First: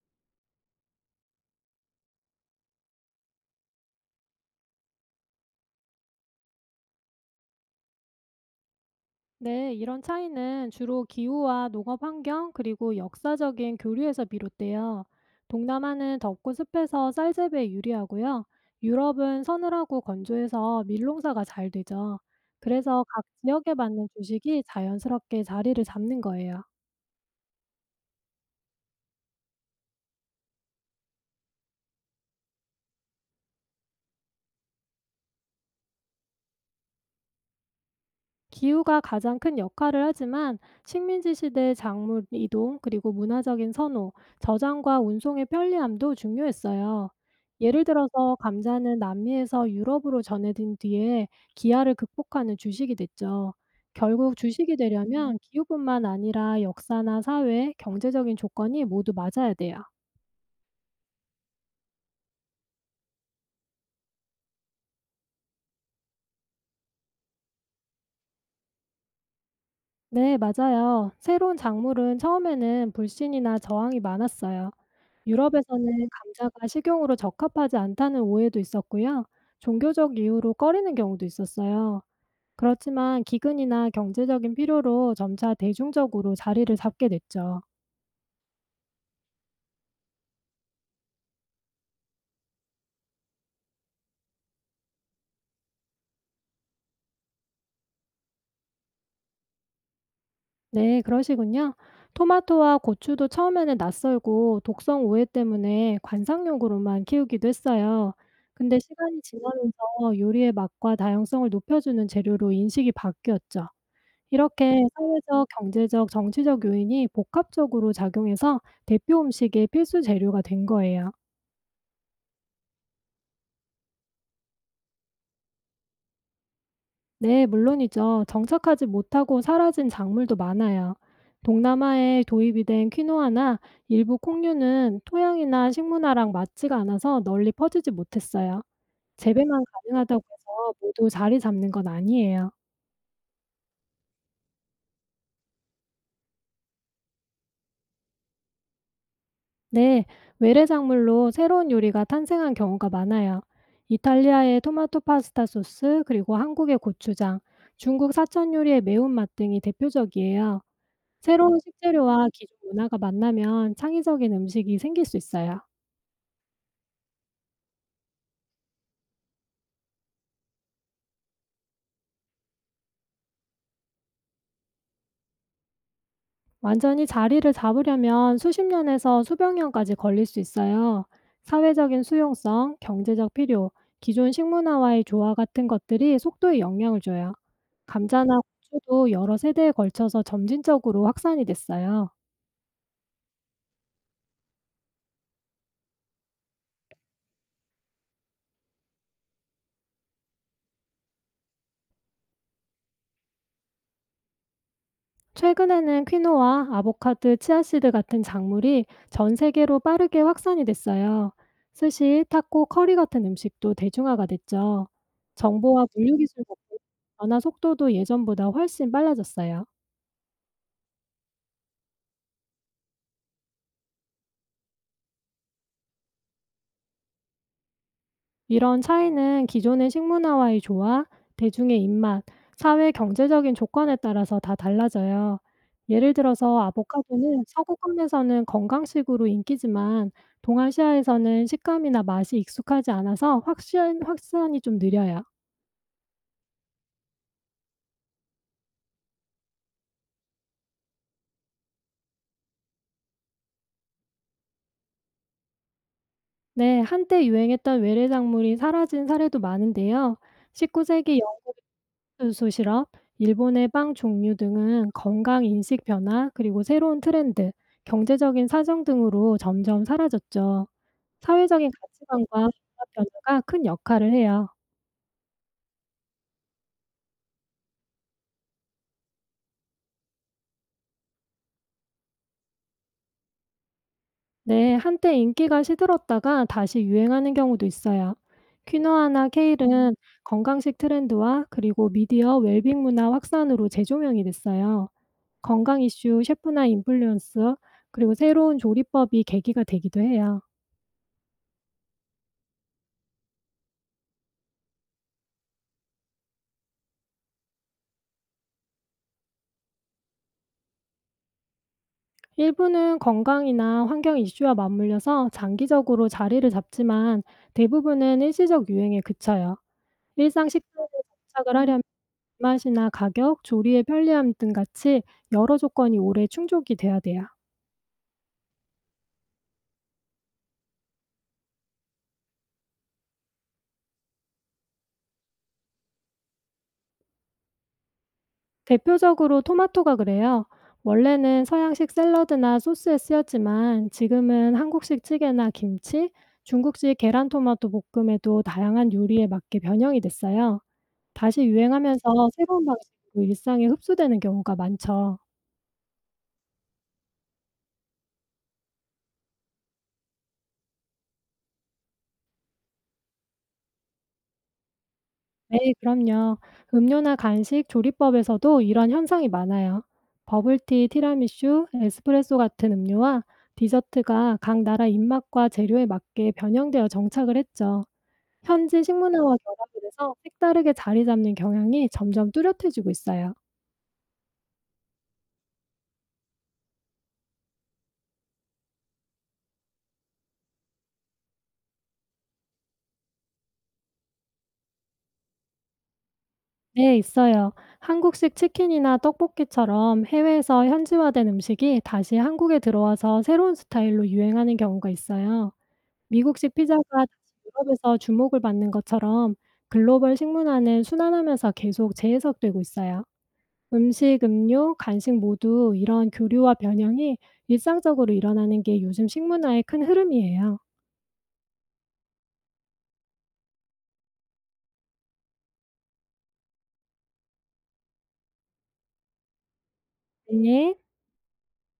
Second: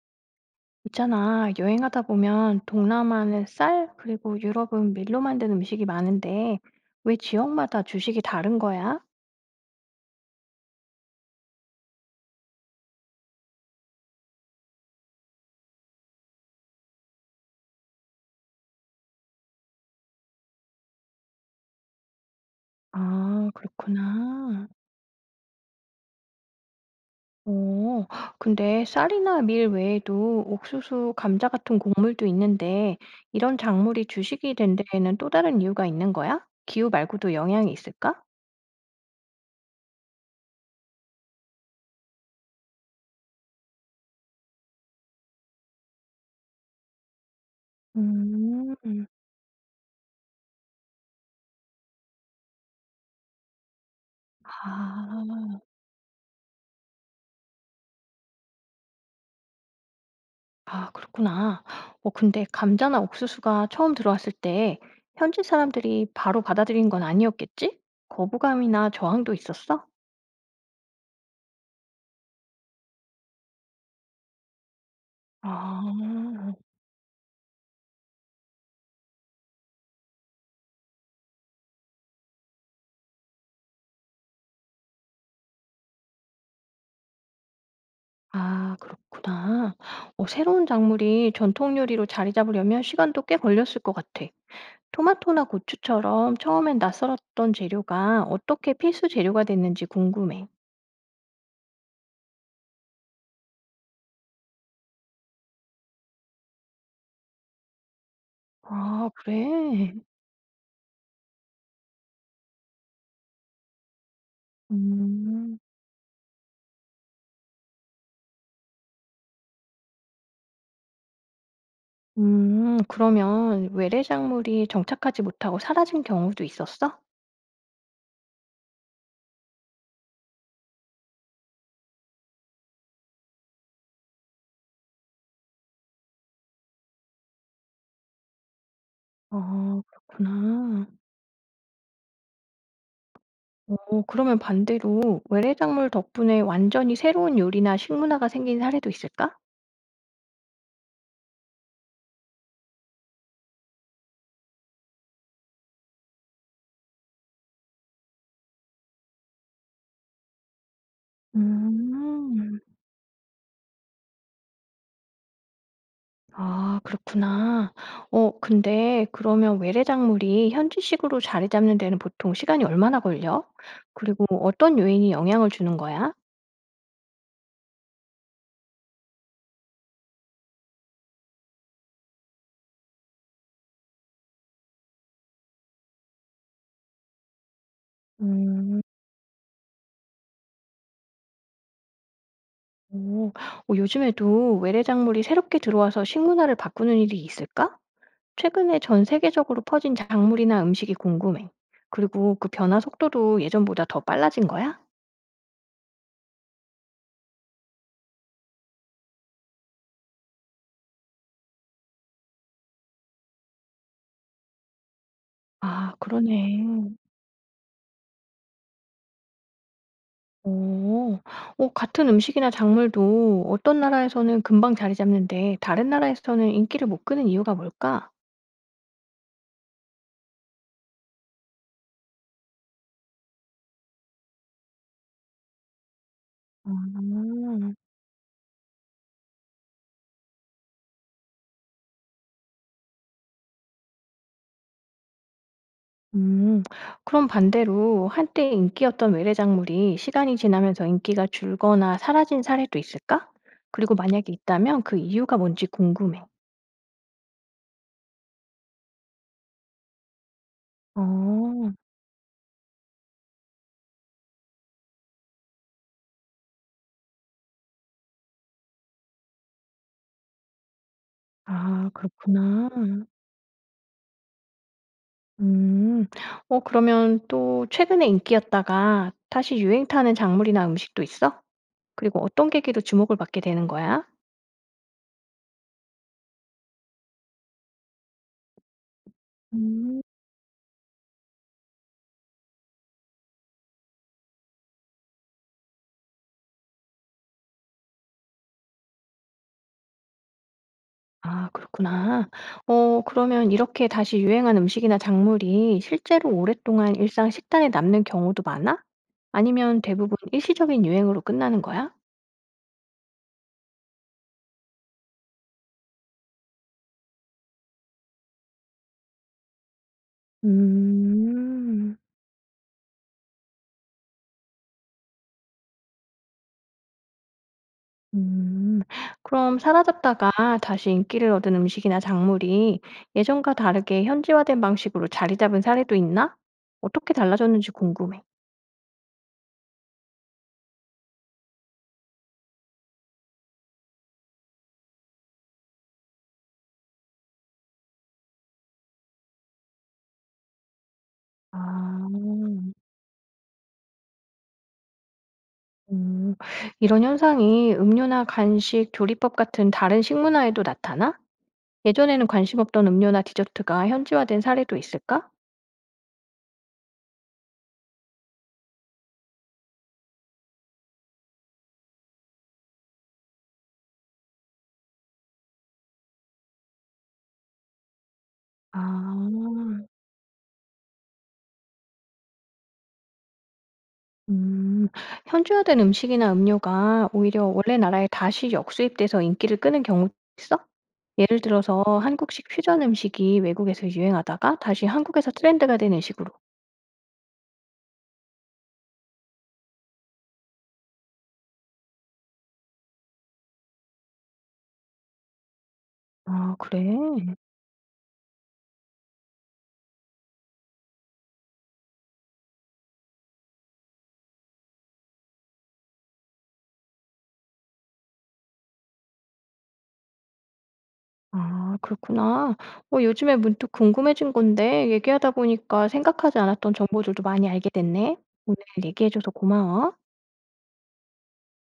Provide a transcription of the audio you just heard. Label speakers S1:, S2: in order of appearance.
S1: 있잖아, 여행하다 보면 동남아는 쌀, 그리고 유럽은 밀로 만든 음식이 많은데, 왜 지역마다 주식이 다른 거야?
S2: 네, 이런 차이는 주로 기후와 농업 환경 그리고 역사적인 교류에서 비롯돼요. 동남아는 덥고 습해서 쌀 재배에 유리하고요. 유럽은 서늘하고 건조해서 밀농사가 잘 되죠. 그래서 각
S1: 아,
S2: 지역에 맞는 주식이
S1: 그렇구나.
S2: 자연스럽게 자리를 잡는 거예요.
S1: 오, 근데 쌀이나 밀 외에도 옥수수, 감자 같은 곡물도 있는데, 이런 작물이 주식이 된 데에는 또 다른 이유가 있는 거야? 기후 말고도 영향이 있을까?
S2: 기후가 가장 큰 역할을 하지만 식민지 시대의 작물 이동 그리고 문화적인 선호, 저장과 운송의 편리함도 중요했어요. 예를 들어서 감자는
S1: 음,
S2: 남미에서 유럽으로 전해진 뒤에 기아를 극복하는 주식이 됐죠. 결국 주식이 되려면
S1: 아.
S2: 기후뿐만 아니라 역사나 사회, 경제적인 조건이 모두 맞아야 돼요.
S1: 아, 그렇구나. 어, 근데 감자나 옥수수가 처음 들어왔을 때 현지 사람들이 바로 받아들인 건 아니었겠지? 거부감이나 저항도 있었어?
S2: 네, 맞아요. 새로운 작물은 처음에는 불신이나 저항이 많았어요. 유럽에서는
S1: 아,
S2: 감자가 식용으로 적합하지 않다는 오해도 있었고요. 종교적 이유로 꺼리는 경우도 있었어요. 그렇지만 기근이나 경제적인 필요로 점차 대중적으로 자리를 잡게 됐죠.
S1: 아, 그렇구나. 어, 새로운 작물이 전통 요리로 자리 잡으려면 시간도 꽤 걸렸을 것 같아. 토마토나 고추처럼 처음엔 낯설었던 재료가 어떻게 필수 재료가 됐는지 궁금해.
S2: 네, 그러시군요. 토마토와 고추도 처음에는 낯설고 독성 오해 때문에 관상용으로만 키우기도 했어요. 근데
S1: 아,
S2: 시간이
S1: 그래?
S2: 지나면서 요리의 맛과 다양성을 높여주는 재료로 인식이 바뀌었죠. 이렇게 사회적,
S1: 음.
S2: 경제적, 정치적 요인이 복합적으로 작용해서 대표 음식의 필수 재료가 된 거예요.
S1: 그러면 외래작물이 정착하지 못하고 사라진 경우도 있었어?
S2: 네, 물론이죠. 정착하지 못하고 사라진 작물도 많아요. 동남아에 도입이 된 퀴노아나 일부 콩류는 토양이나 식문화랑 맞지가 않아서 널리 퍼지지 못했어요. 재배만
S1: 아
S2: 가능하다고 해서
S1: 그렇구나.
S2: 모두 자리 잡는 건 아니에요.
S1: 어 그러면 반대로 외래작물 덕분에 완전히 새로운 요리나 식문화가 생긴 사례도 있을까?
S2: 네, 외래작물로 새로운 요리가 탄생한 경우가 많아요. 이탈리아의 토마토 파스타 소스, 그리고 한국의 고추장, 중국 사천 요리의 매운맛 등이 대표적이에요. 새로운 식재료와 기존
S1: 음.
S2: 문화가 만나면 창의적인 음식이 생길 수 있어요.
S1: 아 그렇구나. 어 근데 그러면 외래작물이 현지식으로 자리 잡는 데는 보통 시간이 얼마나 걸려? 그리고 어떤 요인이 영향을 주는 거야?
S2: 완전히 자리를 잡으려면 수십 년에서 수백 년까지 걸릴 수 있어요. 사회적인 수용성, 경제적 필요, 기존 식문화와의 조화 같은 것들이 속도에 영향을 줘요. 감자나
S1: 음.
S2: 고추도 여러 세대에 걸쳐서 점진적으로 확산이 됐어요.
S1: 오, 어 요즘에도 외래 작물이 새롭게 들어와서 식문화를 바꾸는 일이 있을까? 최근에 전 세계적으로 퍼진 작물이나 음식이 궁금해. 그리고 그 변화 속도도 예전보다 더 빨라진 거야?
S2: 최근에는 퀴노아, 아보카도, 치아씨드 같은 작물이 전 세계로 빠르게 확산이 됐어요. 스시, 타코, 커리 같은 음식도 대중화가 됐죠. 정보와
S1: 아,
S2: 물류 기술
S1: 그러네.
S2: 덕분에 변화 속도도 예전보다 훨씬 빨라졌어요.
S1: 오, 어, 같은 음식이나 작물도 어떤 나라에서는 금방 자리 잡는데 다른 나라에서는 인기를 못 끄는 이유가 뭘까?
S2: 이런 차이는 기존의 식문화와의 조화, 대중의 입맛, 사회 경제적인 조건에 따라서 다 달라져요. 예를 들어서 아보카도는
S1: 아.
S2: 서구권에서는 건강식으로 인기지만 동아시아에서는 식감이나 맛이 익숙하지 않아서 확산이 좀 느려요.
S1: 음. 그럼 반대로 한때 인기였던 외래작물이 시간이 지나면서 인기가 줄거나 사라진 사례도 있을까? 그리고 만약에 있다면 그 이유가 뭔지 궁금해.
S2: 네, 한때 유행했던 외래작물이 사라진 사례도 많은데요. 19세기
S1: 어,
S2: 수시럽, 일본의 빵 종류 등은 건강 인식 변화, 그리고 새로운 트렌드, 경제적인 사정 등으로 점점 사라졌죠. 사회적인
S1: 아,
S2: 가치관과 문화
S1: 그렇구나.
S2: 변화가 큰 역할을 해요.
S1: 음. 어, 그러면 또 최근에 인기였다가 다시 유행 타는 작물이나 음식도 있어? 그리고 어떤 계기로 주목을 받게 되는 거야?
S2: 네, 한때 인기가 시들었다가 다시 유행하는 경우도 있어요. 퀴노아나 케일은
S1: 음.
S2: 건강식 트렌드와 그리고 미디어 웰빙 문화 확산으로 재조명이 됐어요. 건강 이슈, 셰프나 인플루언서, 그리고 새로운 조리법이 계기가 되기도 해요.
S1: 아 그렇구나. 어 그러면 이렇게 다시 유행한 음식이나 작물이 실제로 오랫동안 일상 식단에 남는 경우도 많아? 아니면 대부분 일시적인 유행으로 끝나는 거야?
S2: 일부는 건강이나 환경 이슈와 맞물려서 장기적으로 자리를 잡지만 대부분은 일시적 유행에 그쳐요. 일상 식단에 정착을 하려면
S1: 음.
S2: 입맛이나 가격, 조리의 편리함 등 같이 여러 조건이 오래 충족이 돼야 돼요.
S1: 음. 그럼 사라졌다가 다시 인기를 얻은 음식이나 작물이 예전과 다르게 현지화된 방식으로 자리 잡은 사례도 있나? 어떻게 달라졌는지 궁금해.
S2: 대표적으로 토마토가 그래요. 원래는 서양식 샐러드나 소스에 쓰였지만 지금은 한국식 찌개나 김치, 중국식 계란 토마토 볶음에도 다양한 요리에 맞게 변형이 됐어요. 다시 유행하면서 새로운
S1: 아.
S2: 방식으로 일상에 흡수되는 경우가 많죠.
S1: 음. 이런 현상이 음료나 간식, 조리법 같은 다른 식문화에도 나타나? 예전에는 관심 없던 음료나 디저트가 현지화된 사례도 있을까?
S2: 네, 그럼요. 음료나 간식 조리법에서도 이런 현상이 많아요. 버블티, 티라미슈, 에스프레소 같은 음료와 디저트가 각 나라 입맛과 재료에 맞게 변형되어 정착을 했죠. 현지 식문화와 결합을
S1: 아.
S2: 해서 색다르게 자리 잡는 경향이 점점 뚜렷해지고 있어요.
S1: 음. 현지화된 음식이나 음료가 오히려 원래 나라에 다시 역수입돼서 인기를 끄는 경우도 있어? 예를 들어서 한국식 퓨전 음식이 외국에서 유행하다가 다시 한국에서 트렌드가 되는 식으로.
S2: 네, 있어요. 한국식 치킨이나 떡볶이처럼 해외에서 현지화된 음식이 다시 한국에 들어와서 새로운 스타일로 유행하는 경우가 있어요. 미국식
S1: 아 그래?
S2: 피자가 다시 유럽에서 주목을 받는 것처럼 글로벌 식문화는 순환하면서 계속 재해석되고 있어요. 음식, 음료, 간식 모두 이런 교류와 변형이 일상적으로 일어나는 게 요즘 식문화의 큰 흐름이에요.
S1: 아 그렇구나. 어 요즘에 문득 궁금해진 건데 얘기하다 보니까 생각하지 않았던 정보들도 많이 알게 됐네. 오늘 얘기해 줘서 고마워.
S2: 네.